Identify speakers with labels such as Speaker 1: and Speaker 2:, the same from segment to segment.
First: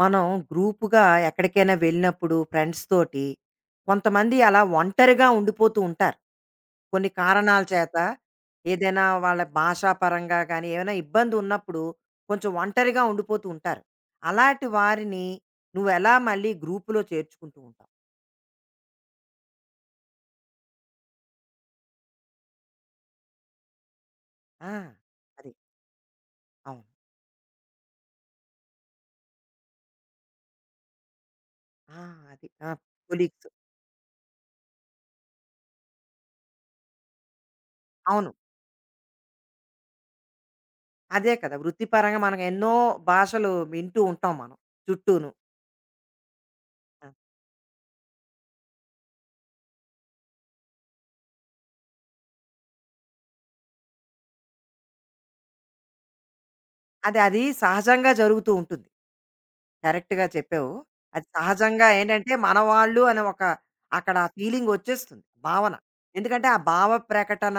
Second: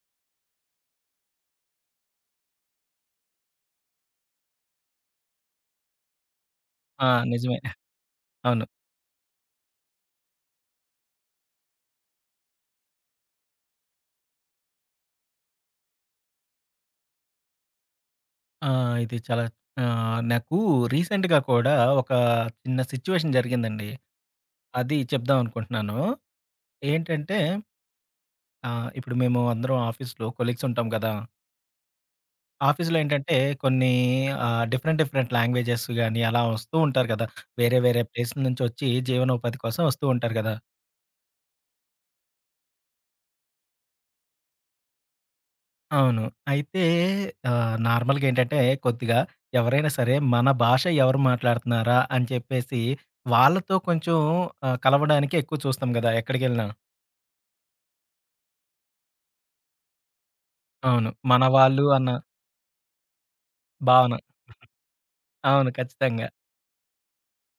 Speaker 1: మనం గ్రూప్‌గా ఎక్కడికైనా వెళ్ళినప్పుడు ఫ్రెండ్స్ తోటి, కొంతమంది అలా ఒంటరిగా ఉండిపోతూ ఉంటారు.
Speaker 2: ఆ!
Speaker 1: కొన్ని
Speaker 2: నిజమే.
Speaker 1: కారణాల చేత
Speaker 2: అవును.
Speaker 1: ఏదైనా వాళ్ళ భాషాపరంగా గానీ, ఏమైనా ఇబ్బందున్నప్పుడు కొంచెం ఒంటరిగా ఉండిపోతూ ఉంటారు. అలాంటి వారిని నువ్వెలా మళ్ళీ గ్రూప్‌లో చేర్చుకుంటూ ఉంటావు?
Speaker 2: ఆ! ఇది చాలా, నాకు రీసెంట్‌గా కూడా ఒక చిన్న సిట్యుయేషన్ జరిగిందండి.
Speaker 1: ఆ!
Speaker 2: అది చెప్దాం
Speaker 1: అది.
Speaker 2: అనుకుంటున్నాను.
Speaker 1: అవును.
Speaker 2: ఏంటంటే, ఇప్పుడు మేము అందరం ఆఫీస్‌లో కొలీగ్స్ ఉంటాం కదా!
Speaker 1: ఆ! అది. ఆ!
Speaker 2: ఆఫీస్‌లో ఏంటంటే,
Speaker 1: కొలీగ్స్.
Speaker 2: కొన్ని డిఫరెంట్ డిఫరెంట్ లాంగ్వేజెస్ గాని అలా వస్తూ ఉంటారు కదా! వేరే వేరే
Speaker 1: అవును.
Speaker 2: ప్లేస్‌ల నుంచి వచ్చి జీవనోపాధి కోసం వస్తూ ఉంటారు కదా!
Speaker 1: అదే కదా! వృత్తిపరంగా మనం ఎన్నో భాషలు వింటూ ఉంటాం మనం చుట్టూను.
Speaker 2: అవును. అయితే,
Speaker 1: ఆ!
Speaker 2: నార్మల్‌గా ఏంటంటే, కొద్దిగా ఎవరైనా సరే మన భాష ఎవరు మాట్లాడుతున్నారా అని చెప్పేసి వాళ్ళతో కొంచెం కలవడానికి ఎక్కువ చూస్తాం గదా! ఎక్కడికెళ్ళినా.
Speaker 1: అది అది సహజంగా జరుగుతూ ఉంటుంది. కరెక్ట్‌గా చెప్పావు.
Speaker 2: అవును.
Speaker 1: అది
Speaker 2: మన వాళ్ళు
Speaker 1: సహజంగా
Speaker 2: అన్న
Speaker 1: ఏంటంటే మనవాళ్ళు అని ఒక అక్కడ
Speaker 2: భావన.
Speaker 1: ఆ ఫీలింగ్ వచ్చేస్తుంది
Speaker 2: అవును.
Speaker 1: భావన.
Speaker 2: ఖచ్చితంగా.
Speaker 1: ఎందుకంటే ఆ భావ ప్రకటన,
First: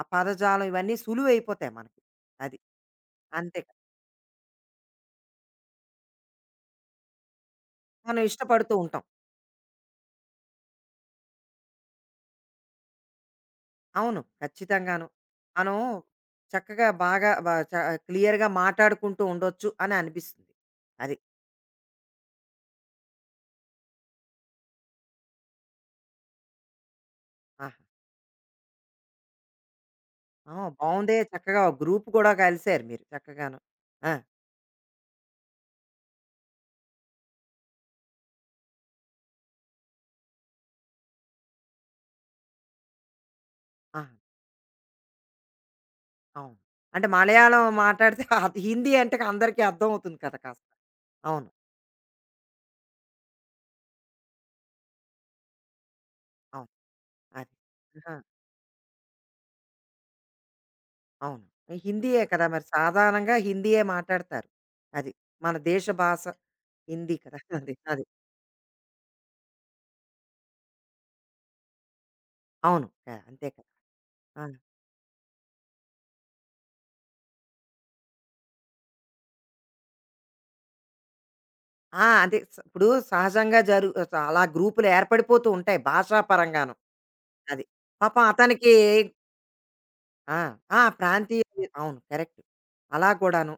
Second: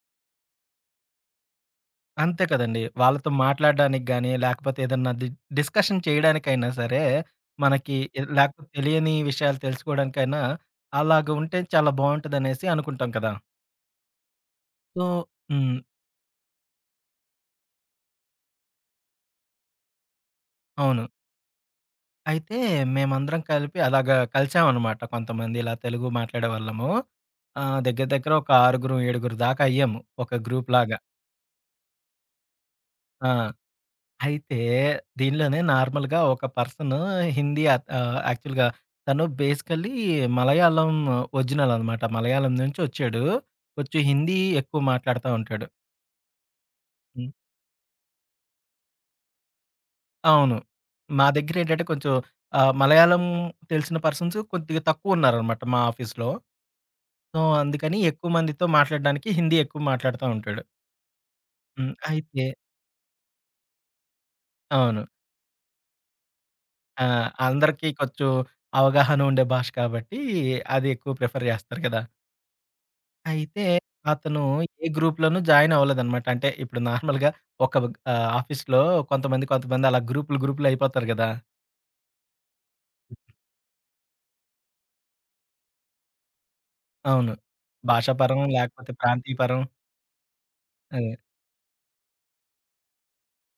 Speaker 1: ఆ పదజాలం ఇవన్నీ సులువైపోతాయి మనకి.
Speaker 2: అంతే
Speaker 1: అది.
Speaker 2: కదండీ. వాళ్ళతో
Speaker 1: అంతే కదా!
Speaker 2: మాట్లాడడానికి గాని, లేకపోతే ఏదన్నా డిస్కషన్ చేయడానికైనా సరే మనకి
Speaker 1: మనం
Speaker 2: లేకపోతే
Speaker 1: ఇష్టపడుతూ ఉంటాం.
Speaker 2: తెలియని విషయాలు తెలుసుకోవడానికైనా అలాగా ఉంటే చాలా బావుంటదనేసి అనుకుంటాం కదా!
Speaker 1: అవును.
Speaker 2: సో
Speaker 1: ఖచ్చితంగాను. మనం
Speaker 2: హ్మ్.
Speaker 1: చక్కగా బాగా వ చ క్లియర్‌గా మాట్లాడుకుంటూ ఉండొచ్చు అని అనిపిస్తుంది.
Speaker 2: అవును.
Speaker 1: అది.
Speaker 2: అయితే మేమందరం కలిపి అలాగా కలిసామనమాట. కొంతమంది ఇలా తెలుగు మాట్లాడే వాళ్ళము.
Speaker 1: ఆహా!
Speaker 2: దగ్గర దగ్గర ఒక ఆరుగురు, ఏడుగురు దాకా అయ్యాము. ఒక
Speaker 1: ఆ!
Speaker 2: గ్రూప్‌లాగా.
Speaker 1: బావుందే చక్కగా ఒక గ్రూప్ కూడా కలిసారు మీరు
Speaker 2: ఆ!
Speaker 1: చక్కగాను. ఆ!
Speaker 2: అయితే దీనిలోనే నార్మల్‌గా ఒక పర్సను హిందీ, యాక్చువల్‌గా తను బేసికల్లీ మలయాళం ఒరిజినల్ అనమాట. మలయాళం నుంచి ఒచ్చాడు. కొంచెం
Speaker 1: ఆ!
Speaker 2: హిందీ ఎక్కువ మాట్లాడుతా ఉంటాడు.
Speaker 1: అవును. అంటే
Speaker 2: హ్మ్.
Speaker 1: మలయాళం మాట్లాడితే అది హిందీ అంటే అందరికీ అర్థమవుతుంది కదా
Speaker 2: అవును.
Speaker 1: కాస్త.
Speaker 2: మా
Speaker 1: అవును.
Speaker 2: దగ్గరేంటంటే, కొంచెం మలయాళం తెలిసిన పర్సన్స్ కొద్దిగా తక్కువున్నారనమాట మా ఆఫీస్‌లో.
Speaker 1: అవును.
Speaker 2: సో,
Speaker 1: అది.
Speaker 2: అందుకని
Speaker 1: ఆ!
Speaker 2: ఎక్కువ మందితో మాట్లాడడానికి హిందీ ఎక్కువ మాట్లాడుతా ఉంటాడు.
Speaker 1: అవును. ఈ
Speaker 2: హ్మ్.
Speaker 1: హిందీయే
Speaker 2: అయితే
Speaker 1: కదా! మరి సాధారణంగా హిందీయే మాట్లాడతారు.
Speaker 2: అవును.
Speaker 1: అది. మన దేశ భాష
Speaker 2: ఆ!
Speaker 1: హిందీ కదా! అది.
Speaker 2: అందరికీ
Speaker 1: అది.
Speaker 2: కొంచెం అవగాహన ఉండే భాష కాబట్టి అది ఎక్కువ ప్రిఫర్ జేస్తారు కదా!
Speaker 1: అవును. ఆ! అంతే
Speaker 2: అయితే
Speaker 1: కదా!
Speaker 2: అతను
Speaker 1: ఆ!
Speaker 2: ఏ గ్రూప్‌లోనూ జాయిన్ అవ్వలేదనమాట. అంటే ఇప్పుడు నార్మల్‌గా ఒక ఆఫీస్‌లో కొంతమంది, కొంతమంది అలా గ్రూపులు, గ్రూపులు అయిపోతారు గదా!
Speaker 1: ఆ! అదే ఇప్పుడు సహజంగా అలా గ్రూపులు ఏర్పడిపోతూ ఉంటాయి భాషా పరంగాను.
Speaker 2: అవును.
Speaker 1: అది. పాపం
Speaker 2: భాషాపరం
Speaker 1: అతనికి
Speaker 2: లేకపోతే ప్రాంతీయపరం.
Speaker 1: ఆ! ఆ!
Speaker 2: అదే.
Speaker 1: ప్రాంతీయ అవును. కరెక్ట్. అలా కూడాను.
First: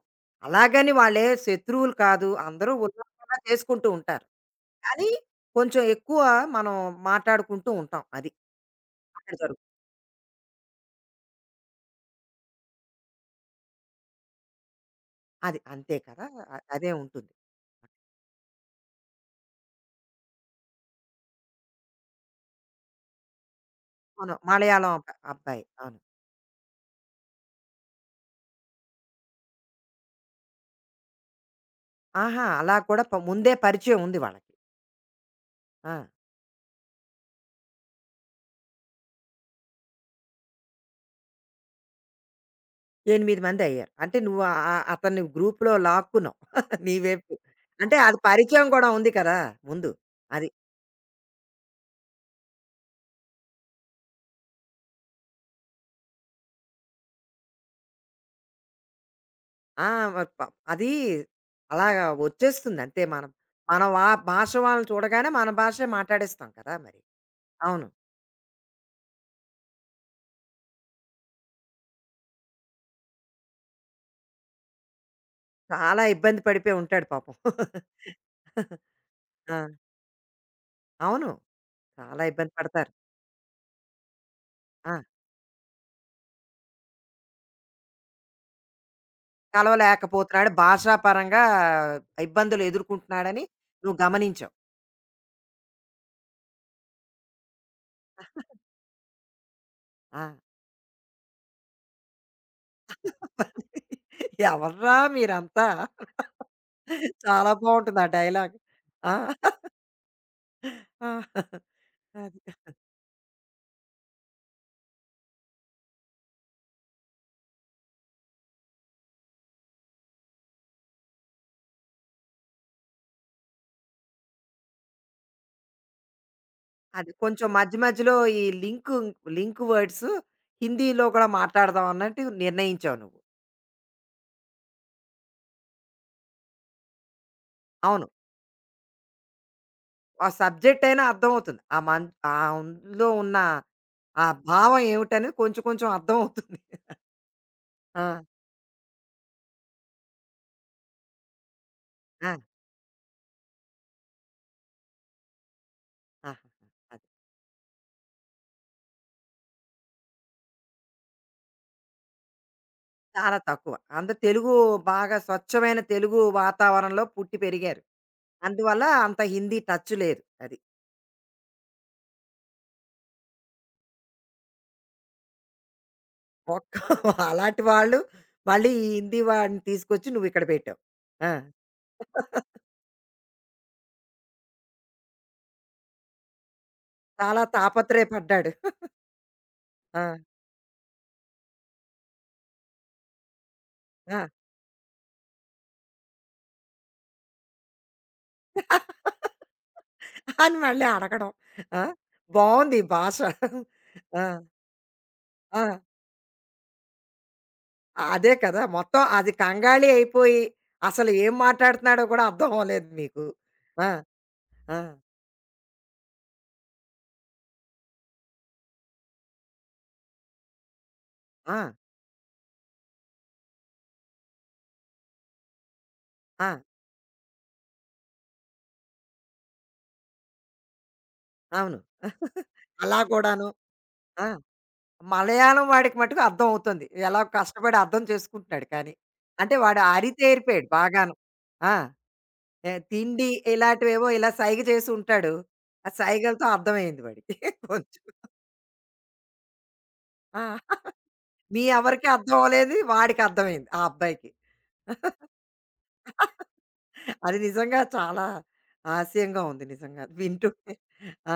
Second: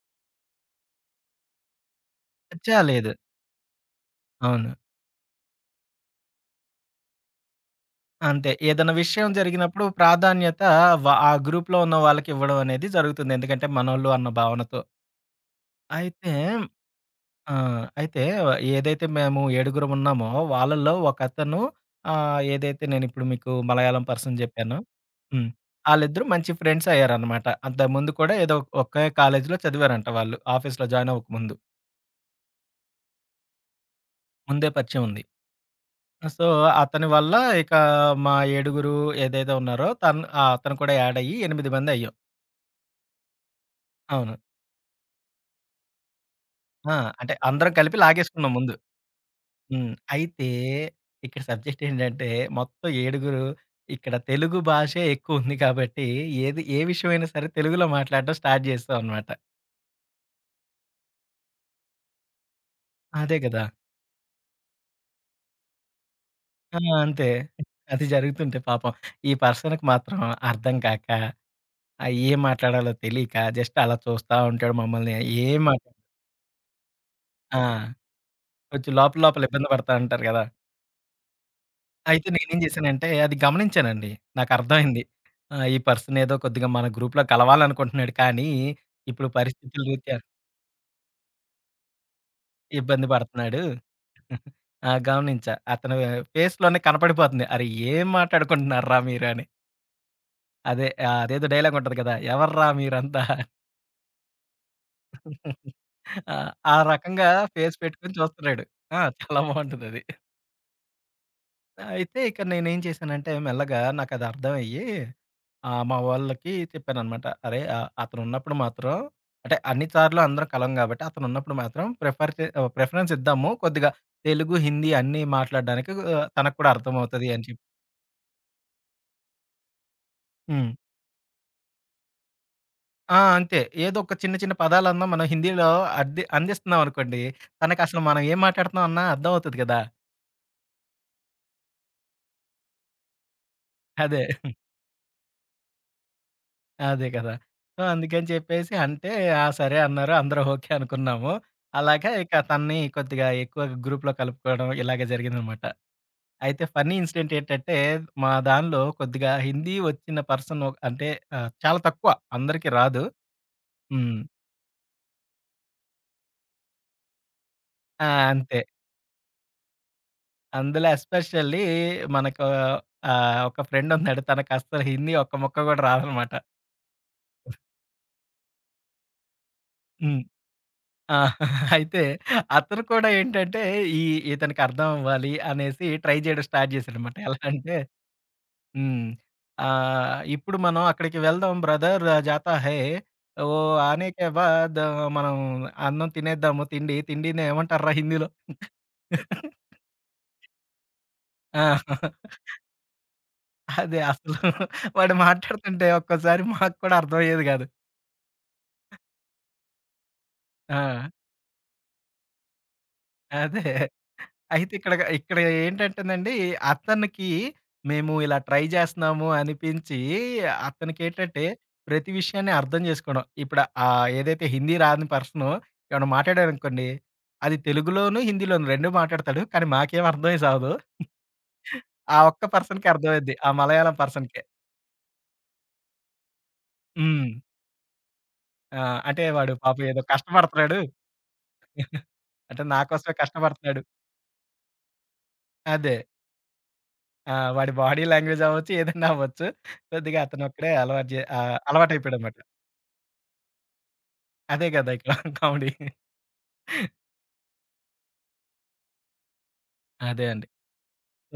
Speaker 1: అలాగని వాళ్ళే శత్రువులు కాదు. అందరూ
Speaker 2: చా లేదు.
Speaker 1: ఉల్లాసంగా చేసుకుంటూ ఉంటారు.
Speaker 2: అవును.
Speaker 1: కానీ కొంచెం ఎక్కువ మనం మాట్లాడుకుంటూ ఉంటాం. అది.
Speaker 2: అంతే. ఏదైనా విషయం
Speaker 1: అక్కడ
Speaker 2: జరిగినప్పుడు ప్రాధాన్యత ఆ గ్రూప్‌లో ఉన్న వాళ్ళకి ఇవ్వడం అనేది జరుగుతుంది. ఎందుకంటే మనోళ్ళు అన్న భావనతో.
Speaker 1: అది. అంతే కదా!
Speaker 2: అయితే
Speaker 1: అదే ఉంటుంది.
Speaker 2: ఆ! అయితే ఏదైతే మేము ఏడుగురం ఉన్నామో వాళ్ళలో ఒకతను, ఏదైతే నేనిప్పుడు మీకు మలయాళం
Speaker 1: అవును.
Speaker 2: పర్సన్ జెప్పానో.
Speaker 1: మలయాళం
Speaker 2: హ్మ్.
Speaker 1: అబ్బాయి. అవును.
Speaker 2: ఆళ్ళిద్దరూ మంచి ఫ్రెండ్స్ అయ్యారనమాట. అంతకుముందు కూడా ఏదో ఒకే కాలేజీలో చదివారంట వాళ్ళు. ఆఫీస్‌లో జాయిన్ అవ్వకముందు.
Speaker 1: ఆహా! అలా కూడా ముందే పరిచయం ఉంది వాళ్ళకి.
Speaker 2: ముందే పరిచయం ఉంది.
Speaker 1: ఆ!
Speaker 2: సో, అతని వల్ల ఇక మా ఏడుగురు ఏదైతే ఉన్నారో, తను, అతను కూడా యాడ్ అయ్యి 8 మంది అయ్యాం.
Speaker 1: 8 మందయ్యారు. అంటే
Speaker 2: అవును.
Speaker 1: నువ్వు ఆహ్, ఆహ్, అతన్ని గ్రూప్‌లో లాక్కున్నావు. నీ
Speaker 2: ఆ! అంటే
Speaker 1: వైపు.
Speaker 2: అందరం కలిపి
Speaker 1: అంటే అది
Speaker 2: లాగేసుకున్నాం
Speaker 1: పరిచయం
Speaker 2: ముందు.
Speaker 1: కూడా ఉంది కదా! ముందు.
Speaker 2: హ్మ్. అయితే
Speaker 1: అది.
Speaker 2: ఇక్కడ సబ్జెక్ట్ ఏంటంటే, మొత్తం ఏడుగురు ఇక్కడ తెలుగు భాషే ఎక్కువుంది కాబట్టి ఏది ఏ విషయమైనా సరే తెలుగులో మాట్లాడడం స్టార్ట్ చేసాం అన్నమాట.
Speaker 1: ఆ! మరి అది అలాగా వచ్చేస్తుంది అంతే. మనం
Speaker 2: అదే కదా!
Speaker 1: మన వా భాష వాళ్ళని చూడగానే మన భాషే మాట్లాడేస్తాం కదా!
Speaker 2: ఆ!
Speaker 1: మరి.
Speaker 2: అంతే.
Speaker 1: అవును.
Speaker 2: అది జరుగుతుంటే పాపం ఈ పర్సన్‌కి మాత్రం అర్థం కాక, ఏం మాట్లాడాలో తెలియక జస్ట్ అలా చూస్తా ఉంటాడు మమ్మల్ని. ఏం మాట్లా
Speaker 1: చాలా ఇబ్బంది పడిపోయి ఉంటాడు పాపం.
Speaker 2: ఆ! కొంచెం లోపల లోపల ఇబ్బంది
Speaker 1: ఆ!
Speaker 2: పడతా ఉంటారు కదా!
Speaker 1: అవును. చాలా
Speaker 2: అయితే
Speaker 1: ఇబ్బంది
Speaker 2: నేనేం
Speaker 1: పడతారు.
Speaker 2: జేశానంటే, అది గమనించానండి.
Speaker 1: ఆ!
Speaker 2: నాకర్థమైంది. ఈ పర్సనేదో కొద్దిగా మన గ్రూప్‌లో కలవాలనుకుంటున్నాడు, కానీ ఇప్పుడు పరిస్థితుల రీత్యా
Speaker 1: కలవలేకపోతున్నాడు. భాషాపరంగా ఇబ్బందులు
Speaker 2: ఇబ్బంది
Speaker 1: ఎదుర్కొంటున్నాడని
Speaker 2: పడుతున్నాడు.
Speaker 1: నువ్వు గమనించావు.
Speaker 2: ఆ! గమనించా. అతను ఫేస్‌లోనే కనపడిపోతుంది. అరే! ఏం మాట్లాడుకుంటున్నార్రా మీరు అని.
Speaker 1: ఆ!
Speaker 2: అదే, అదేదో డైలాగుంటది కదా! ఎవర్రా మీరంతా?
Speaker 1: ఎవర్రా మీరంతా?
Speaker 2: అని. ఆ! ఆ రకంగా
Speaker 1: చాలా
Speaker 2: ఫేస్
Speaker 1: బావుంటుంది ఆ
Speaker 2: పెట్టుకొని
Speaker 1: డైలాగ్.
Speaker 2: చూస్తున్నాడు. ఆ! చాలా బావుంటదది.
Speaker 1: ఆ!
Speaker 2: అయితే
Speaker 1: ఆ!
Speaker 2: ఇక నేనేం చేశానంటే, మెల్లగా నాకదర్థమయ్యి ఆ! మా వాళ్ళకి చెప్పాననమాట. అరే! అతనున్నప్పుడు మాత్రం, అంటే అన్ని సార్లు అందరం కలం గాబట్టి, అతనున్నప్పుడు మాత్రం ప్రిఫరెన్స్ ఇద్దాము. కొద్దిగా తెలుగు, హిందీ అన్నీ మాట్లాడడానికి, తనకు కూడా
Speaker 1: అది
Speaker 2: అర్థమవుతది అని
Speaker 1: కొంచెం
Speaker 2: చెప్పి.
Speaker 1: మధ్య మధ్యలో ఈ లింక్ వర్డ్స్
Speaker 2: హ్మ్.
Speaker 1: హిందీలో కూడా మాట్లాడదాం అన్నట్టు నిర్ణయించావు
Speaker 2: ఆ!
Speaker 1: నువ్వు.
Speaker 2: అంతే. ఏదో ఒక చిన్న చిన్న పదాలన్నా మనం హిందీలో అద్ది అందిస్తున్నామనుకోండి, తనకసలు
Speaker 1: అవును.
Speaker 2: మనం ఏం మాట్లాడుతున్నాం అన్నా అర్థం అవుతది కదా!
Speaker 1: ఆ సబ్జెక్ట్ అయినా అర్థమవుతుంది. ఆ ఆ అందులో ఉన్న
Speaker 2: అదే.
Speaker 1: ఆ భావం ఏమిటనేది కొంచెం కొంచెం అర్థమవుతుంది.
Speaker 2: అదే కదా! సో,
Speaker 1: ఆ!
Speaker 2: అందుకని చెప్పేసి అంటే, ఆ! సరే అన్నారు. అందరూ ఓకే అనుకున్నాము. అలాగా
Speaker 1: ఆ!
Speaker 2: ఇక తనని కొద్దిగా ఎక్కువ గ్రూప్‌లో కలుపుకోవడం ఇలాగే జరిగిందనమాట. అయితే
Speaker 1: ఆహాహా!
Speaker 2: ఫన్నీ
Speaker 1: అది.
Speaker 2: ఇన్సిడెంట్ ఏంటంటే, మా దానిలో కొద్దిగా హిందీ వచ్చిన పర్సన్ ఒ అంటే, చాలా తక్కువ. అందరికి రాదు.
Speaker 1: చాలా తక్కువ. అందరు
Speaker 2: హ్మ్.
Speaker 1: తెలుగు బాగా స్వచ్ఛమైన తెలుగు వాతావరణంలో పుట్టి పెరిగారు.
Speaker 2: ఆ! అంతే.
Speaker 1: అందువల్ల అంత హిందీ టచ్ లేదు. అది.
Speaker 2: అందులో ఎస్పెషల్లీ మనకు, ఒక ఫ్రెండ్ ఉన్నాడు. తనకస్సలు హిందీ ఒక్క ముక్క గూడా రాదనమాట.
Speaker 1: ఒక్క అలాంటి వాళ్ళు మళ్ళీ ఈ హిందీ వాడిని తీసుకొచ్చి
Speaker 2: హ్మ్.
Speaker 1: నువ్వు ఇక్కడ పెట్టావు.
Speaker 2: ఆ!
Speaker 1: ఆ!
Speaker 2: అయితే అతను కూడా ఏంటంటే, ఈ ఇతనికి అర్థం అవ్వాలి అనేసి ట్రై చేయడం స్టార్ట్ చేశాడనమాట. ఎలా
Speaker 1: చాలా
Speaker 2: అంటే,
Speaker 1: తాపత్రయపడ్డాడు.
Speaker 2: హ్మ్.
Speaker 1: ఆ!
Speaker 2: ఇప్పుడు మనం అక్కడికి వెళ్దాం బ్రదర్ జాతా హై. ఓ ఆనే
Speaker 1: ఆ!
Speaker 2: కే బాద్ మనం అన్నం తినేద్దాము తిండి. తిండిని ఏమంటార్రా హిందీలో?
Speaker 1: అని మళ్ళీ అడగడం.
Speaker 2: ఆ!
Speaker 1: ఆ! బావుంది ఈ భాష.
Speaker 2: అదే
Speaker 1: ఆ!
Speaker 2: అసలు వాడు
Speaker 1: ఆ!
Speaker 2: మాట్లాడుతుంటే ఒక్కోసారి మాకు కూడా అర్థమయ్యేది కాదు.
Speaker 1: అదే కదా! మొత్తం అది కంగాళి అయిపోయి,
Speaker 2: ఆ!
Speaker 1: అసలు ఏం మాట్లాడుతున్నాడో కూడా అర్థం అవ్వలేదు మీకు.
Speaker 2: అదే.
Speaker 1: ఆ!
Speaker 2: అయితే
Speaker 1: ఆ!
Speaker 2: ఇక్కడ ఏంటంటేనండి, అతనికి మేము ఇలా ట్రై చేస్తున్నాము అనిపించి, అతనికేంటంటే
Speaker 1: ఆ!
Speaker 2: ప్రతి విషయాన్ని అర్థం చేసుకోవడం. ఇప్పుడు, ఏదైతే హిందీ రాని పర్సను ఏమన్నా
Speaker 1: ఆ!
Speaker 2: మాట్లాడాడనుకోండి, అది తెలుగులోను, హిందీలోను 2 మాట్లాడతాడు. కానీ మాకేం అర్థమే సావదు.
Speaker 1: అవును.
Speaker 2: ఆ ఒక్క పర్సన్‌కే
Speaker 1: అలా
Speaker 2: అర్థమైద్ది.
Speaker 1: కూడాను.
Speaker 2: ఆ మలయాళం
Speaker 1: ఆ!
Speaker 2: పర్సన్‌కే.
Speaker 1: మలయాళం వాడికి మట్టుకు అర్థం అవుతుంది. ఎలా
Speaker 2: హ్మ్.
Speaker 1: కష్టపడి అర్థం చేసుకుంటున్నాడు
Speaker 2: ఆ!
Speaker 1: కానీ.
Speaker 2: అంటే వాడు
Speaker 1: అంటే వాడు
Speaker 2: పాపం ఏదో
Speaker 1: అరితేరిపోయాడు
Speaker 2: కష్టపడుతున్నాడు.
Speaker 1: బాగాను. ఆ!
Speaker 2: అంటే
Speaker 1: ఏ
Speaker 2: నా కోసమే
Speaker 1: తిండి
Speaker 2: కష్టపడుతున్నాడు.
Speaker 1: ఇలాంటివేవో ఇలా సైగ చేసి ఉంటాడు. ఆ
Speaker 2: అదే.
Speaker 1: సైగలతో అర్థమయింది వాడికి
Speaker 2: ఆ! వాడి బాడీ
Speaker 1: కొంచెం.
Speaker 2: లాంగ్వేజ్ అవ్వచ్చు, ఏదైనా అవ్వచ్చు. కొద్దిగా
Speaker 1: ఆ!
Speaker 2: అతనొక్కడే
Speaker 1: మీ ఎవరికీ అర్థం
Speaker 2: అలవాటయిపోయాడనమాట.
Speaker 1: అవ్వలేదు. వాడికి అర్థమైంది ఆ అబ్బాయికి.
Speaker 2: అదే గదా! ఇక్కడ కామెడీ.
Speaker 1: అది నిజంగా చాలా హాస్యంగా ఉంది నిజంగా.
Speaker 2: అదే అండి.
Speaker 1: వింటుంటే.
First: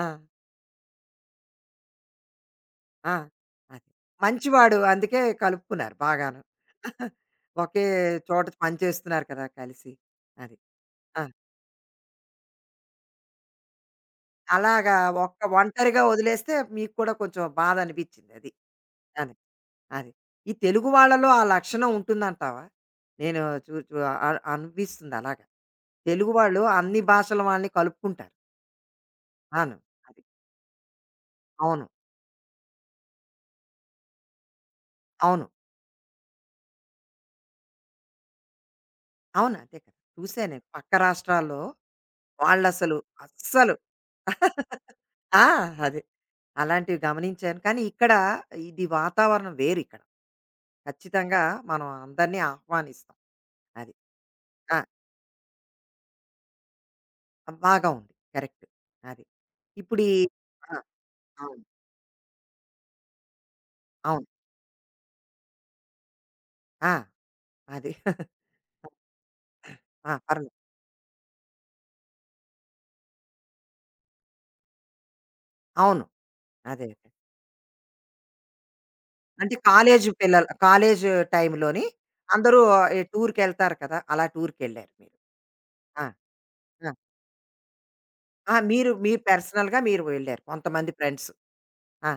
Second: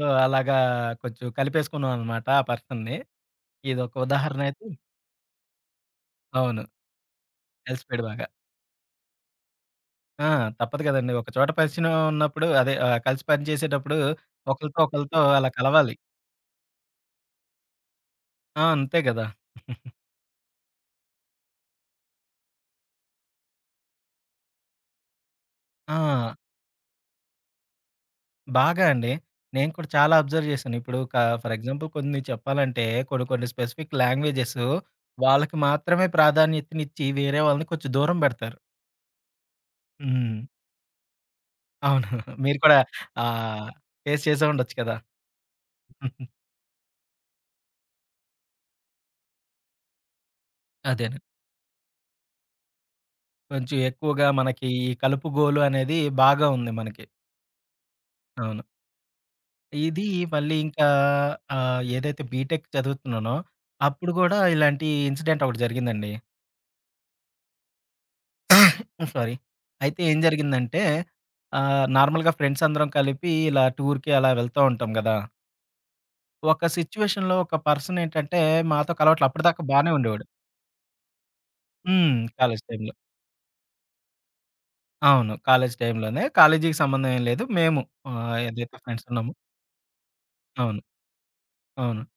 Speaker 1: ఆ!
Speaker 2: అలాగా కొంచెం కలిపేసుకున్నాం అనమాట ఆ పర్సన్‌ని.
Speaker 1: ఆ! అది.
Speaker 2: ఇదొక ఉదాహరణ అయితే,
Speaker 1: మంచివాడు అందుకే కలుపుకున్నారు బాగాను.
Speaker 2: అవును.
Speaker 1: ఒకే
Speaker 2: కలిసిపోయాడు బాగా.
Speaker 1: చోట పని చేస్తున్నారు కదా! కలిసి.
Speaker 2: ఆ!
Speaker 1: అది.
Speaker 2: తప్పదు కదండీ!
Speaker 1: ఆ!
Speaker 2: ఒక చోట పరిచయం ఉన్నప్పుడు అదే, కలిసి పని చేసేటప్పుడు ఒకళ్ళతో,
Speaker 1: అలాగా
Speaker 2: ఒకళ్ళతో
Speaker 1: ఒక్క
Speaker 2: అలా కలవాలి.
Speaker 1: ఒంటరిగా వదిలేస్తే మీకు కూడా కొంచెం బాధ అనిపించిందది.
Speaker 2: ఆ! అంతే గదా!
Speaker 1: అది. అది. ఈ తెలుగు వాళ్ళలో ఆ లక్షణం ఉంటుందంటావా? నేను చూ చూ అ అనిపిస్తుంది అలాగా. తెలుగు
Speaker 2: ఆ!
Speaker 1: వాళ్ళు అన్ని భాషల వాళ్ళని కలుపుకుంటారు.
Speaker 2: బాగా అండి. నేను
Speaker 1: అవును.
Speaker 2: కూడా చాలా
Speaker 1: అది.
Speaker 2: అబ్జర్వ్ చేశాను. ఇప్పుడు ఫర్
Speaker 1: అవును.
Speaker 2: ఎగ్జాంపుల్ కొన్ని చెప్పాలంటే, కొన్ని, కొన్ని స్పెసిఫిక్ లాంగ్వేజెస్
Speaker 1: అవును.
Speaker 2: వాళ్ళకి మాత్రమే ప్రాధాన్యతనిచ్చి వేరే వాళ్ళని కొంచెం దూరం పెడతారు.
Speaker 1: అవును. అంతే కదా!
Speaker 2: హ్మ్.
Speaker 1: చూసా నేను పక్క రాష్ట్రాల్లో
Speaker 2: అవును. మీరు కూడా
Speaker 1: వాళ్ళసలు
Speaker 2: ఆహ్,
Speaker 1: అస్సలు
Speaker 2: ఫేస్ చేసే ఉండొచ్చు కదా!
Speaker 1: ఆ! అదే. అలాంటివి గమనించాను. కానీ ఇక్కడ ఇది వాతావరణం వేరిక్కడ.
Speaker 2: అదేను.
Speaker 1: ఖచ్చితంగా మనం అందరినీ ఆహ్వానిస్తాం.
Speaker 2: కొంచెం
Speaker 1: అది.
Speaker 2: ఎక్కువగా మనకి
Speaker 1: ఆ!
Speaker 2: ఈ కలుపు గోలు అనేది బాగా ఉంది మనకి.
Speaker 1: బాగా ఉంది.
Speaker 2: అవును.
Speaker 1: కరెక్ట్. అది. ఇప్పుడు
Speaker 2: ఇది
Speaker 1: ఈ
Speaker 2: మళ్ళీ
Speaker 1: ఆ!
Speaker 2: ఇంకా,
Speaker 1: అవును.
Speaker 2: ఏదైతే బీటెక్ చదువుతున్నానో, అప్పుడు
Speaker 1: అవును.
Speaker 2: గూడా ఇలాంటి ఇన్సిడెంట్ ఒకటి జరిగిందండి.
Speaker 1: ఆ! అది.
Speaker 2: హ్మ్. సారీ. అయితే
Speaker 1: ఆ!
Speaker 2: ఏం
Speaker 1: పర్లేదు.
Speaker 2: జరిగిందంటే, నార్మల్‌గా ఫ్రెండ్స్ అందరం కలిపి ఇలా టూర్‌కి అలా వెళ్తూ ఉంటాం గదా!
Speaker 1: అవును.
Speaker 2: ఒక
Speaker 1: అదే. అదే.
Speaker 2: సిట్యుయేషన్‌లో ఒక పర్సన్ ఏంటంటే, మాతో కలవట్ల.
Speaker 1: అంటే
Speaker 2: అప్పటిదాకా బానే
Speaker 1: కాలేజు
Speaker 2: ఉండేవాడు.
Speaker 1: పిల్లలు కాలేజు టైంలోని
Speaker 2: హ్మ్.
Speaker 1: అందరూ
Speaker 2: కాలేజీ టైమ్‌లో.
Speaker 1: ఈ టూర్‌కెళ్తారు కదా! అలా టూర్‌కెళ్లారు మీరు.
Speaker 2: అవును. కాలేజీ
Speaker 1: ఆ!
Speaker 2: టైంలోనే. కాలేజీకి
Speaker 1: ఆ!
Speaker 2: సంబంధం ఏం లేదు. మేము,
Speaker 1: ఆ!
Speaker 2: ఏదైతే
Speaker 1: మీరు
Speaker 2: ఫ్రెండ్స్
Speaker 1: మీరు
Speaker 2: ఉన్నామో.
Speaker 1: పర్సనల్‌గా మీరు వెళ్లారు.
Speaker 2: అవును.
Speaker 1: కొంతమంది ఫ్రెండ్స్.
Speaker 2: అవును.
Speaker 1: ఆ!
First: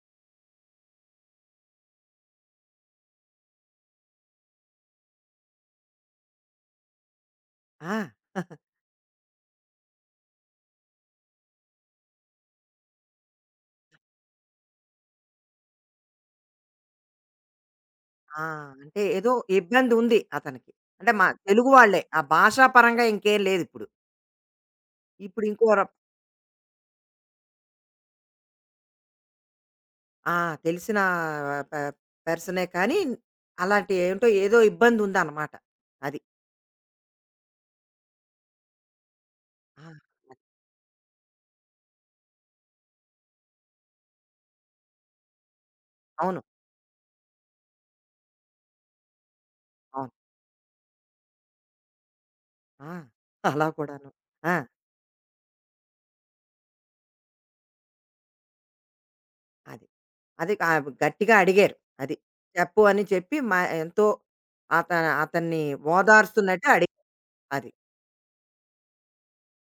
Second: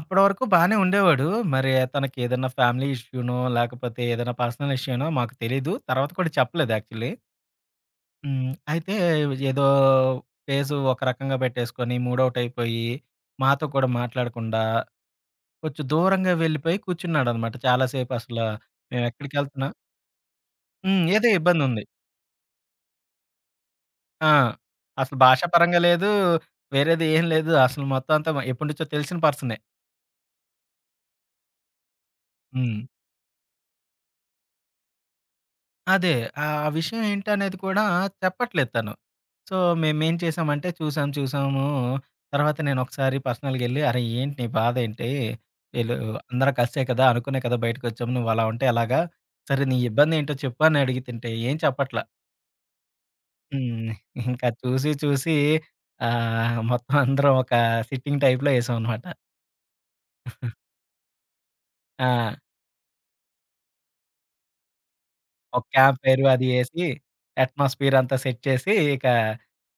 Speaker 2: అప్పటి వరకు బానే ఉండేవాడు. మరి తనకి ఏదన్నా ఫ్యామిలీ ఇష్యూనో, లేకపోతే ఏదైనా పర్సనల్ ఇష్యూనో మాకు తెలీదు. తర్వాత కూడా చెప్పలేదు యాక్చువల్లీ.
Speaker 1: ఆ!
Speaker 2: హ్మ్. అయితే ఏదో ఫేసు ఒక రకంగా పెట్టేసుకొని, మూడ్ ఔట్ అయిపోయి, మాతో కూడా మాట్లాడకుండా కొంచెం దూరంగా వెళ్ళిపోయి కూర్చున్నాడనమాట. చాలా సేపు అసల
Speaker 1: ఆ! అంటే ఏదో
Speaker 2: మేమెక్కడికెళ్తున్నా.
Speaker 1: ఇబ్బందుంది అతనికి.
Speaker 2: హ్మ్.
Speaker 1: అంటే మా
Speaker 2: ఏదో
Speaker 1: తెలుగు
Speaker 2: ఇబ్బందుంది.
Speaker 1: వాళ్ళే. ఆ భాషా పరంగా ఇంకేం లేదిప్పుడు.
Speaker 2: ఆ! అసలు
Speaker 1: ఇప్పుడు
Speaker 2: భాషా
Speaker 1: ఇప్పుడు ఇంకో
Speaker 2: పరంగా లేదు. వేరేది ఏం లేదు. అసలు మొత్తం అంతా ఎప్పటినుంచో తెలిసిన పర్సనే.
Speaker 1: ఆ! తెలిసిన ప పర్సనే
Speaker 2: హ్మ్.
Speaker 1: కానీ అలాంటి ఏంటో ఏదో ఇబ్బందుందనమాట.
Speaker 2: అదే.
Speaker 1: అది.
Speaker 2: ఆ విషయం ఏంటనేది కూడా చెప్పట్లేదు తను. సో,
Speaker 1: ఆ!
Speaker 2: మేమేం
Speaker 1: అది.
Speaker 2: చేసామంటే చూసాం, చూసాము. తర్వాత నేనొకసారి పర్సనల్‌గెళ్లి "అరె! ఏంటి నీ బాధేంటి? వీళ్ళు
Speaker 1: అవును.
Speaker 2: అందరం కలిసే కదా! అనుకునే కదా! బయటకొచ్చాము. నువ్వు అలా ఉంటే ఎలాగా? సరే నీ
Speaker 1: అవును.
Speaker 2: ఇబ్బందేంటో చెప్పు" అని అడిగితుంటే ఏం చెప్పట్లా.
Speaker 1: ఆ! అలా
Speaker 2: హ్మ్.
Speaker 1: కూడాను.
Speaker 2: ఇంకా
Speaker 1: ఆ!
Speaker 2: చూసి చూసి, మొత్తం అందరం ఒక సిట్టింగ్ టైప్‌లో ఏసామనమాట.
Speaker 1: అది. అది గట్టిగా అడిగారు.
Speaker 2: ఆ!
Speaker 1: అది. చెప్పు అని చెప్పి మా ఎంతో అత అతన్ని
Speaker 2: ఒక క్యాంప్ ఫైర్ అది
Speaker 1: ఓదార్స్తున్నట్టు
Speaker 2: ఏసి,
Speaker 1: అడిగారు. అది.
Speaker 2: అట్మాస్ఫియర్ అంతా సెట్ చేసి, ఇక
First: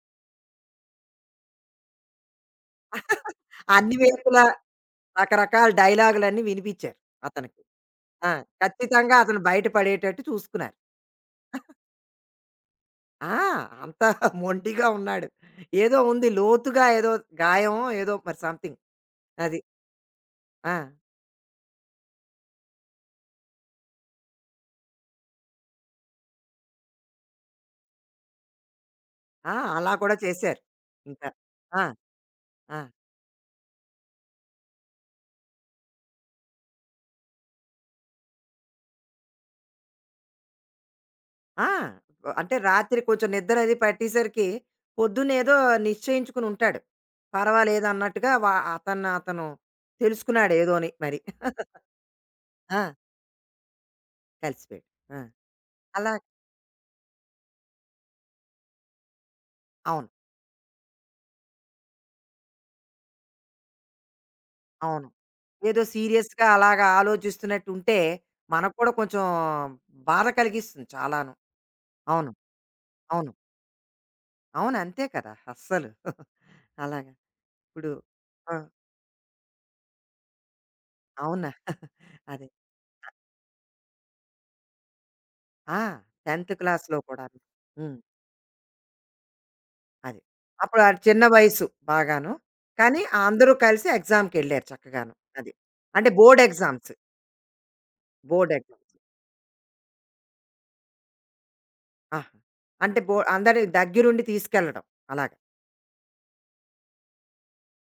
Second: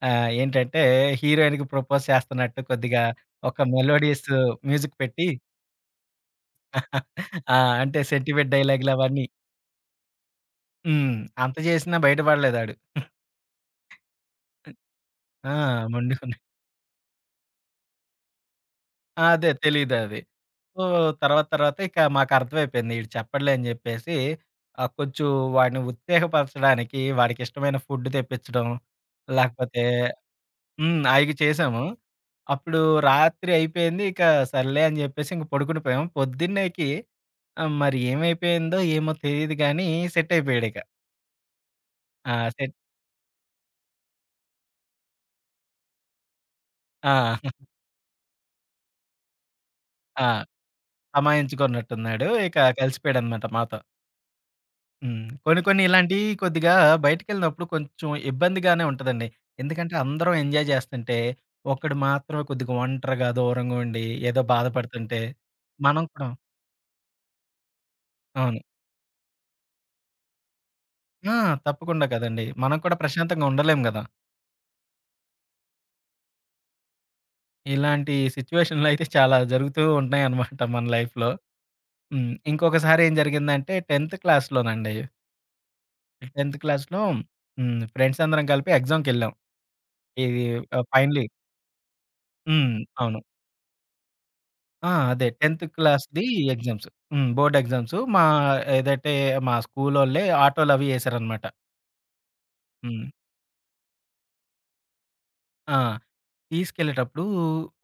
Speaker 2: ఏంటంటే, హీరోయిన్‌కి ప్రపోజ్ చేస్తున్నట్టు కొద్దిగా ఒక
Speaker 1: అన్ని
Speaker 2: మెలోడియస్
Speaker 1: వైపులా
Speaker 2: మ్యూజిక్ పెట్టి
Speaker 1: రకరకాల డైలాగులన్నీ వినిపించారు
Speaker 2: ఆ!
Speaker 1: అతనికి.
Speaker 2: అంటే
Speaker 1: ఆ!
Speaker 2: సెంటిమెంట్ డైలాగులు
Speaker 1: ఖచ్చితంగా
Speaker 2: అవన్నీ.
Speaker 1: అతను బయట పడేటట్టు చూసుకున్నారు.
Speaker 2: హ్మ్. అంత చేసినా బయటపడలేదాడు.
Speaker 1: ఆ! అంత మొండిగా ఉన్నాడు.
Speaker 2: ఆ!
Speaker 1: ఏదో ఉంది
Speaker 2: మొండిగుండు.
Speaker 1: లోతుగా ఏదో గాయమో ఏదో మరి సంథింగ్.
Speaker 2: అదే
Speaker 1: అది.
Speaker 2: తెలీదది.
Speaker 1: ఆ!
Speaker 2: సో, తర్వాత తర్వాత ఇక మాకర్థమైపోయింది. ఈడు చెప్పడులే అని చెప్పేసి, కొంచెం వాడిని ఉత్తేజపరచడానికి వాడికిష్టమైన ఫుడ్ తెప్పించడం,
Speaker 1: ఆ!
Speaker 2: లేకపోతే
Speaker 1: అలా కూడా చేశారు.
Speaker 2: హ్మ్.
Speaker 1: ఇంకా.
Speaker 2: అయి
Speaker 1: ఆ!
Speaker 2: చేసాము.
Speaker 1: ఆ!
Speaker 2: అప్పుడు రాత్రి అయిపోయింది. ఇక సర్లే అని జెప్పేసి ఇంక పడుకుండిపోయాం. పొద్దున్నేకి, మరి ఏమైపోయిందో ఏమో తెలీదు గానీ సెట్ అయిపోయాడిక.
Speaker 1: ఆ!
Speaker 2: ఆ!
Speaker 1: అంటే
Speaker 2: సెట్.
Speaker 1: రాత్రి కొంచెం నిద్ర అది పట్టేసరికి పొద్దున్నేదో నిశ్చయించుకుని ఉంటాడు.
Speaker 2: ఆ!
Speaker 1: పర్వాలేదన్నట్టుగా అతను అతను
Speaker 2: ఆ!
Speaker 1: తెలుసుకున్నాడు ఏదోని మరి.
Speaker 2: అమాయించుకున్నట్టున్నాడు. ఇక
Speaker 1: ఆ!
Speaker 2: కలిసిపోయాడనమాట మాతో.
Speaker 1: కలిసిపోయాడు. ఆ!
Speaker 2: హ్మ్. కొన్ని కొన్ని
Speaker 1: అలా
Speaker 2: ఇలాంటియి కొద్దిగా బయటికెళ్ళినప్పుడు కొంచెం ఇబ్బందిగానే ఉంటదండి. ఎందుకంటే
Speaker 1: అవును.
Speaker 2: అందరం ఎంజాయ్ జేస్తుంటే, ఒకడు మాత్రమే కొద్దిగా ఒంటరిగా దూరంగా ఉండి ఏదో
Speaker 1: అవును.
Speaker 2: బాధపడుతుంటే,
Speaker 1: ఏదో
Speaker 2: మనం కూడా.
Speaker 1: సీరియస్‌గా అలాగా ఆలోచిస్తున్నట్టు ఉంటే
Speaker 2: అవును.
Speaker 1: మనకు కూడా కొంచెం బాధ కలిగిస్తుంది చాలాను.
Speaker 2: ఆ! తప్పకుండా
Speaker 1: అవును.
Speaker 2: కదండీ. మనం కూడా
Speaker 1: అవును.
Speaker 2: ప్రశాంతంగా ఉండలేం గదా!
Speaker 1: అవును. అంతే కదా! అస్సలు. అలాగా. ఇప్పుడు
Speaker 2: ఇలాంటి
Speaker 1: ఆ!
Speaker 2: సిట్యుయేషన్‌లు అయితే చాలా జరుగుతూ ఉంటాయనమాట మన లైఫ్‌లో.
Speaker 1: అవునా!
Speaker 2: హ్మ్.
Speaker 1: అదే.
Speaker 2: ఇంకొకసారి ఏం జరిగిందంటే 10థ్ క్లాస్‌లోనండి.
Speaker 1: ఆ! 10థ్
Speaker 2: 10థ్
Speaker 1: క్లాస్‌లో
Speaker 2: క్లాస్‌లో
Speaker 1: కూడాను.
Speaker 2: హ్మ్.
Speaker 1: హ్మ్.
Speaker 2: ఫ్రెండ్స్ అందరం కలిపి ఎగ్జామ్‌కెళ్ళాం.
Speaker 1: అది.
Speaker 2: ఇది,
Speaker 1: అప్పుడు ఆ
Speaker 2: ఫైనల్
Speaker 1: చిన్న
Speaker 2: ఇయర్.
Speaker 1: వయసు బాగాను.
Speaker 2: హ్మ్.
Speaker 1: కానీ ఆ
Speaker 2: అవును.
Speaker 1: అందరూ కలిసి ఎగ్జామ్‌కెళ్ళారు
Speaker 2: ఆ!
Speaker 1: చక్కగాను.
Speaker 2: అదే
Speaker 1: అది.
Speaker 2: 10థ్
Speaker 1: అంటే
Speaker 2: క్లాస్‌ది
Speaker 1: బోర్డ్
Speaker 2: ఎగ్జామ్స్.
Speaker 1: ఎగ్జామ్స్.
Speaker 2: హ్మ్. Board exams. మా
Speaker 1: బోర్డ్ ఎగ్జామ్స్.
Speaker 2: ఏదైతే మా స్కూలోళ్ళే ఆటోలవి యేసారనమాట.
Speaker 1: ఆహా! అంటే
Speaker 2: హ్మ్.
Speaker 1: అందరి దగ్గరుండి తీసుకెళ్ళడం అలాగా.
Speaker 2: ఆ! తీసుకెళ్ళేటప్పుడు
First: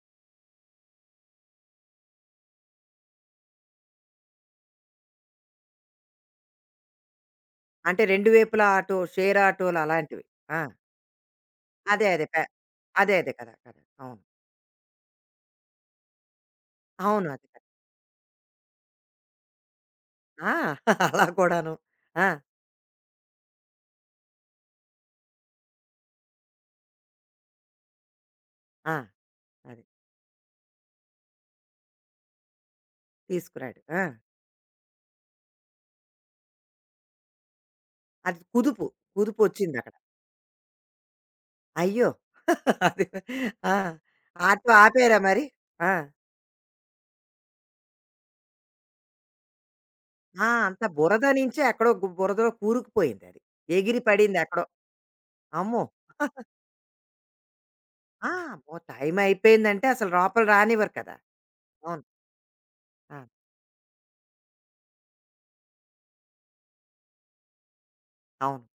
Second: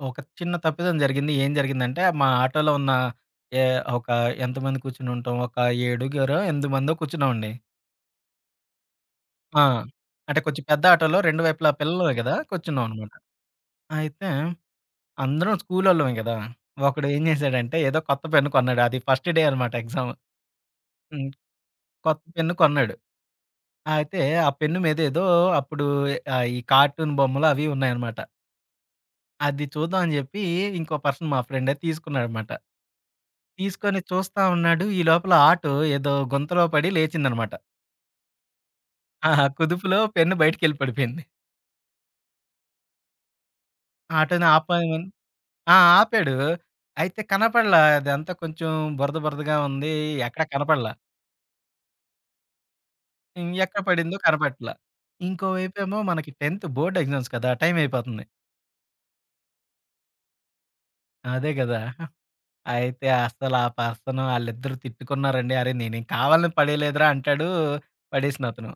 Speaker 2: ఒక చిన్న తప్పిదం జరిగింది. ఏం జరిగిందంటే, మా ఆటోలో ఉన్న ఏ ఒక ఎంతమంది కూర్చునుంటాం, ఒక ఏడుగురో, ఎనిమిది మందో కూర్చున్నామండి.
Speaker 1: అంటే 2 వైపులా ఆటో, షేర్
Speaker 2: ఆ!
Speaker 1: ఆటోలు అలాంటివి.
Speaker 2: అంటే
Speaker 1: ఆ!
Speaker 2: కొంచెం పెద్ద ఆటోలో రెండు వైపులా
Speaker 1: అదే.
Speaker 2: పిల్లలమే
Speaker 1: అదే.
Speaker 2: కదా! కూర్చున్నాం అనమాట.
Speaker 1: అదే. అదే కదా! కదా! అవును.
Speaker 2: అయితే అందరం స్కూలోళ్ళమే కదా! ఒకడు ఏం
Speaker 1: అవును. అది కదా!
Speaker 2: చేశాడంటే, ఏదో కొత్త పెన్ను కొన్నాడు. అది ఫస్ట్ డే అనమాట ఎగ్జామ్.
Speaker 1: ఆ! అలా
Speaker 2: హ్మ్.
Speaker 1: కూడాను.
Speaker 2: కొత్త
Speaker 1: ఆ!
Speaker 2: పెన్ను కొన్నాడు. అయితే ఆ పెన్ను మీద ఏదో అప్పుడు, ఈ కార్టూన్ బొమ్మలు అవి ఉన్నాయన్నమాట.
Speaker 1: ఆ!
Speaker 2: అది
Speaker 1: అది.
Speaker 2: చూద్దాం అని చెప్పి ఇంకో పర్సన్ మా ఫ్రెండే తీసుకున్నాడన్నమాట.
Speaker 1: తీసుకురాడు.
Speaker 2: తీసుకొని
Speaker 1: ఆ!
Speaker 2: చూస్తా ఉన్నాడు. ఈ లోపల ఆటో ఏదో గుంతలో పడి లేచిందనమాట.
Speaker 1: అది కుదుపు.
Speaker 2: ఆహా!
Speaker 1: కుదుపొచ్చిందక్కడ.
Speaker 2: కుదుపులో పెన్ను బయటికెళ్ళి పడిపోయింది.
Speaker 1: అయ్యో! అది. ఆ!
Speaker 2: ఆటోని
Speaker 1: ఆటో
Speaker 2: ఆపామని
Speaker 1: ఆపారా మరి?
Speaker 2: ఆ!
Speaker 1: ఆ!
Speaker 2: ఆపాడు. అయితే కనపడలా. అదంతా కొంచెం బురద బురదగా ఉంది. ఎక్కడ
Speaker 1: ఆ! అంత
Speaker 2: కనపడలా.
Speaker 1: బురద నించి ఎక్కడో బురదలో కూరుకుపోయింది అది.
Speaker 2: హ్మ్. ఎక్కడ
Speaker 1: ఎగిరి
Speaker 2: పడిందో
Speaker 1: పడింది ఎక్కడో.
Speaker 2: కనపడట్లా.
Speaker 1: అమ్మో!
Speaker 2: ఇంకోవైపేమో మనకి 10థ్ బోర్డ్ ఎగ్జామ్స్ కదా! టైం అయిపోతుంది.
Speaker 1: ఆ! అమ్మో! టైమయిపోయిందంటే అసలు లోపల రానివ్వరు కదా!
Speaker 2: అదే గదా!
Speaker 1: అవును.
Speaker 2: అయితే
Speaker 1: ఆ!
Speaker 2: అస్సలు ఆ పర్సన్ ఆళ్ళిద్దరూ తిట్టుకున్నారండి. "అరేయ్! నేనేం కావాలని పడేయలేదురా" అంటాడు. పడేసిన
Speaker 1: అవును.
Speaker 2: అతను.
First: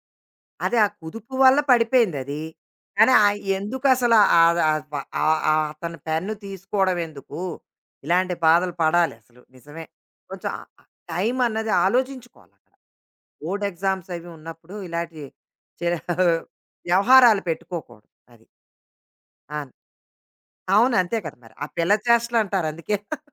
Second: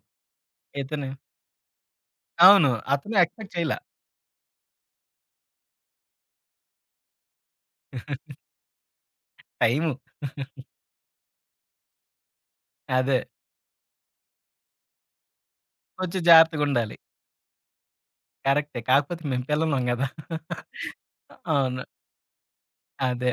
Speaker 1: అదే ఆ
Speaker 2: ఇతను
Speaker 1: కుదుపు వల్ల పడిపోయిందది.
Speaker 2: అవును.
Speaker 1: కానీ
Speaker 2: అతను ఎక్స్‌పెక్ట్ చేయలా.
Speaker 1: ఎందుకసల ఆహ్, ఆహ్, ప ఆహ్, ఆహ్, అతను పెన్ను తీసుకోవడం ఎందుకు? ఇలాంటి బాధలు పడాలి అసలు నిజమే.
Speaker 2: టైము.
Speaker 1: కొంచెం ఆహ్, ఆహ్, టైమన్నది ఆలోచించుకోవాలక్కడ.
Speaker 2: అదే.
Speaker 1: బోర్డ్ ఎగ్జామ్స్ అవి ఉన్నప్పుడు ఇలాంటి చిర
Speaker 2: కొంచెం జాగ్రత్తగుండాలి.
Speaker 1: వ్యవహారాలు పెట్టుకోకూడదు. అది.
Speaker 2: కరెక్టే. కాకపోతే మేము
Speaker 1: ఆ!
Speaker 2: పిల్లలం గదా!
Speaker 1: అవును. అంతే కదా! మరి. ఆ
Speaker 2: అవును.
Speaker 1: పిల్ల చేష్టలంటారు అందుకే.
Speaker 2: అదే.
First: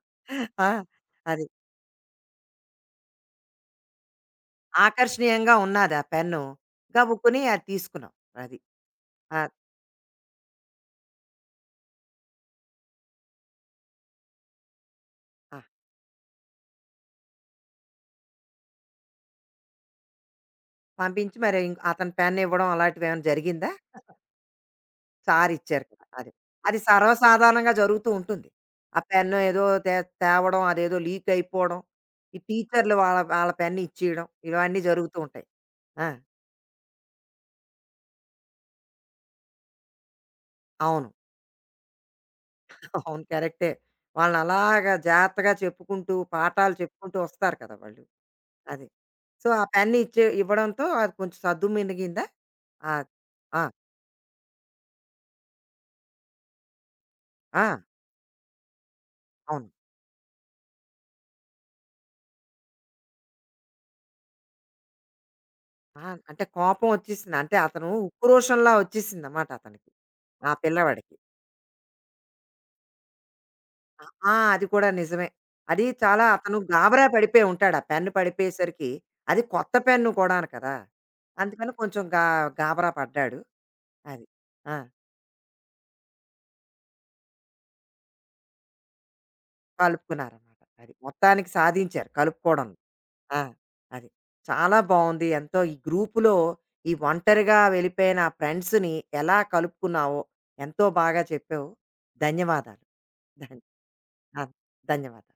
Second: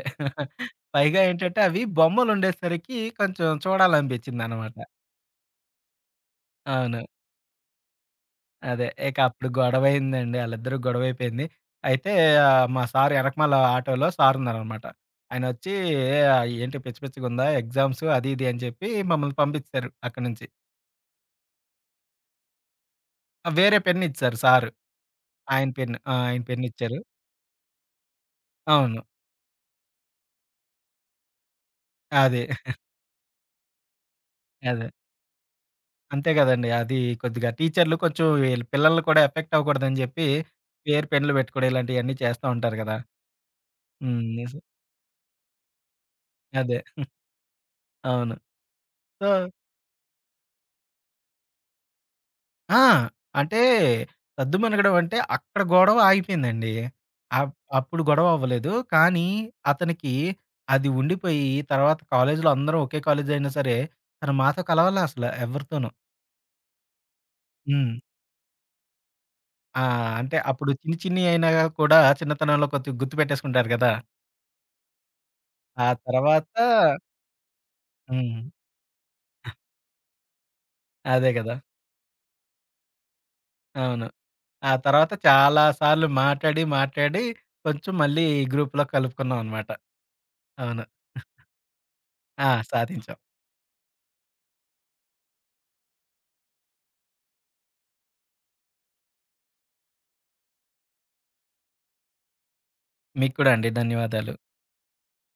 Speaker 1: ఆ!
Speaker 2: పైగా
Speaker 1: అది.
Speaker 2: ఏంటంటే అవి బొమ్మలుండేసరికి కొంచెం చూడాలనిపించిందనమాట.
Speaker 1: ఆకర్షణీయంగా ఉన్నాది ఆ పెన్ను.
Speaker 2: అవును.
Speaker 1: గబుక్కుని అది తీసుకున్నావు. అది.
Speaker 2: అదే. ఇక
Speaker 1: ఆ!
Speaker 2: అప్పుడు గొడవయిందండి. ఆళ్ళిద్దరూ గొడవయిపోయింది. అయితే, మా సారు ఎనకమాల ఆటోలో సారున్నారనమాట.
Speaker 1: ఆ!
Speaker 2: ఆయనొచ్చి "ఏయ్! ఏంటి పిచ్చి పిచ్చిగుందా ఎగ్జామ్స్" అది ఇది అని చెప్పి మమ్మల్ని పంపించేశారు అక్కడి నుంచి.
Speaker 1: పంపించి మరి అతను పెన్ ఇవ్వడం అలాంటివేమైనా
Speaker 2: ఆ,
Speaker 1: జరిగిందా?
Speaker 2: వేరే పెన్నిచ్చారు సారు.
Speaker 1: సార్
Speaker 2: ఆయన
Speaker 1: ఇచ్చారు
Speaker 2: పెన్ను.
Speaker 1: కదా!
Speaker 2: ఆ!
Speaker 1: అది.
Speaker 2: ఆయన
Speaker 1: అది
Speaker 2: పెన్నిచ్చారు.
Speaker 1: సర్వసాధారణంగా జరుగుతూ ఉంటుంది. ఆ
Speaker 2: అవును.
Speaker 1: పెన్ను ఏదో తేవడం, అదేదో లీక్ అయిపోవడం, ఈ
Speaker 2: అదే.
Speaker 1: టీచర్‌లు వాళ్ళ పెన్ ఇచ్చేయడం ఇవన్నీ
Speaker 2: అదే.
Speaker 1: జరుగుతూ ఉంటాయి. ఆ!
Speaker 2: అంతే గదండీ. అది కొద్దిగా టీచర్‌లు కొంచెం వీళ్ళ పిల్లల్ని కూడా ఎఫెక్ట్ అవ్వకూడదని జెప్పి, పేరు
Speaker 1: అవును.
Speaker 2: పెన్నులు బెట్టుకోవడం ఇలాంటియన్నీ చేస్తా ఉంటారు గదా!
Speaker 1: అవును. కరెక్టే.
Speaker 2: హ్మ్.
Speaker 1: వాళ్ళనలాగా జాగ్రత్తగా చెప్పుకుంటూ, పాఠాలు
Speaker 2: అదే.
Speaker 1: చెప్పుకుంటూ వస్తారు కదా వాళ్ళు.
Speaker 2: అవును.
Speaker 1: అది.
Speaker 2: సో
Speaker 1: సో, ఆ పెన్ ఇవ్వడంతో అది కొంచెం సద్దుమణిగిందా?
Speaker 2: ఆ!
Speaker 1: ఆద్
Speaker 2: అంటే
Speaker 1: ఆ!
Speaker 2: సద్దుమణగడం అంటే అక్కడ గొడవ ఆగిపోయిందండి. అప్
Speaker 1: ఆ!
Speaker 2: అప్పుడు గొడవ అవ్వలేదు. కానీ
Speaker 1: ఆ, అవును.
Speaker 2: అతనికి అది ఉండిపోయి తర్వాత కాలేజీలో అందరం ఒకే కాలేజ్ అయినా సరే, తను మాతో కలవలా అసల ఎవరితోనూ.
Speaker 1: ఆ! అంటే కోపం వచ్చేసింది. అంటే అతను
Speaker 2: హ్మ్.
Speaker 1: ఉక్రోషంలా వచ్చేసిందన్నమాట
Speaker 2: ఆ!
Speaker 1: అతనికి.
Speaker 2: అంటే
Speaker 1: ఆ
Speaker 2: అప్పుడు చిన్ని
Speaker 1: పిల్లవాడికి.
Speaker 2: చిన్నియి అయినా కూడా చిన్నతనంలో కొంచెం గుర్తుపెట్టేసుకుంటారు గదా!
Speaker 1: అ ఆ! అది కూడా నిజమే.
Speaker 2: ఆ
Speaker 1: అది చాలా
Speaker 2: తర్వాత
Speaker 1: అతను గాబరా పడిపోయి ఉంటాడు. ఆ పెన్
Speaker 2: హ్మ్.
Speaker 1: పడిపోయేసరికి. అది కొత్త పెన్ను కూడాను కదా!
Speaker 2: అదే గదా!
Speaker 1: అందుకని కొంచెం గాబరా పడ్డాడు.
Speaker 2: అవును.
Speaker 1: అది.
Speaker 2: ఆ
Speaker 1: ఆ!
Speaker 2: తర్వాత చాలా సార్లు మాట్లాడి, మాట్లాడి కొంచెం మళ్ళీ గ్రూప్‌లో కలుపుకున్నాం అనమాట.
Speaker 1: కలుపుకున్నారనమాట.
Speaker 2: అవును.
Speaker 1: అది. మొత్తానికి సాధించారు
Speaker 2: ఆ!
Speaker 1: కలుపుకోవడం.
Speaker 2: సాధించాం.
Speaker 1: ఆ! అది. చాలా బావుంది. ఎంతో ఈ గ్రూప్‌లో ఈ ఒంటరిగా వెళ్ళిపోయిన ఆ ఫ్రెండ్స్‌ని ఎలా కలుపుకున్నావో ఎంతో బాగా చెప్పావు. ధన్యవాదాలు.
Speaker 2: మీకు కూడా
Speaker 1: ధన్
Speaker 2: అండి. ధన్యవాదాలు.
Speaker 1: ఆ! ధన్యవాదాలు.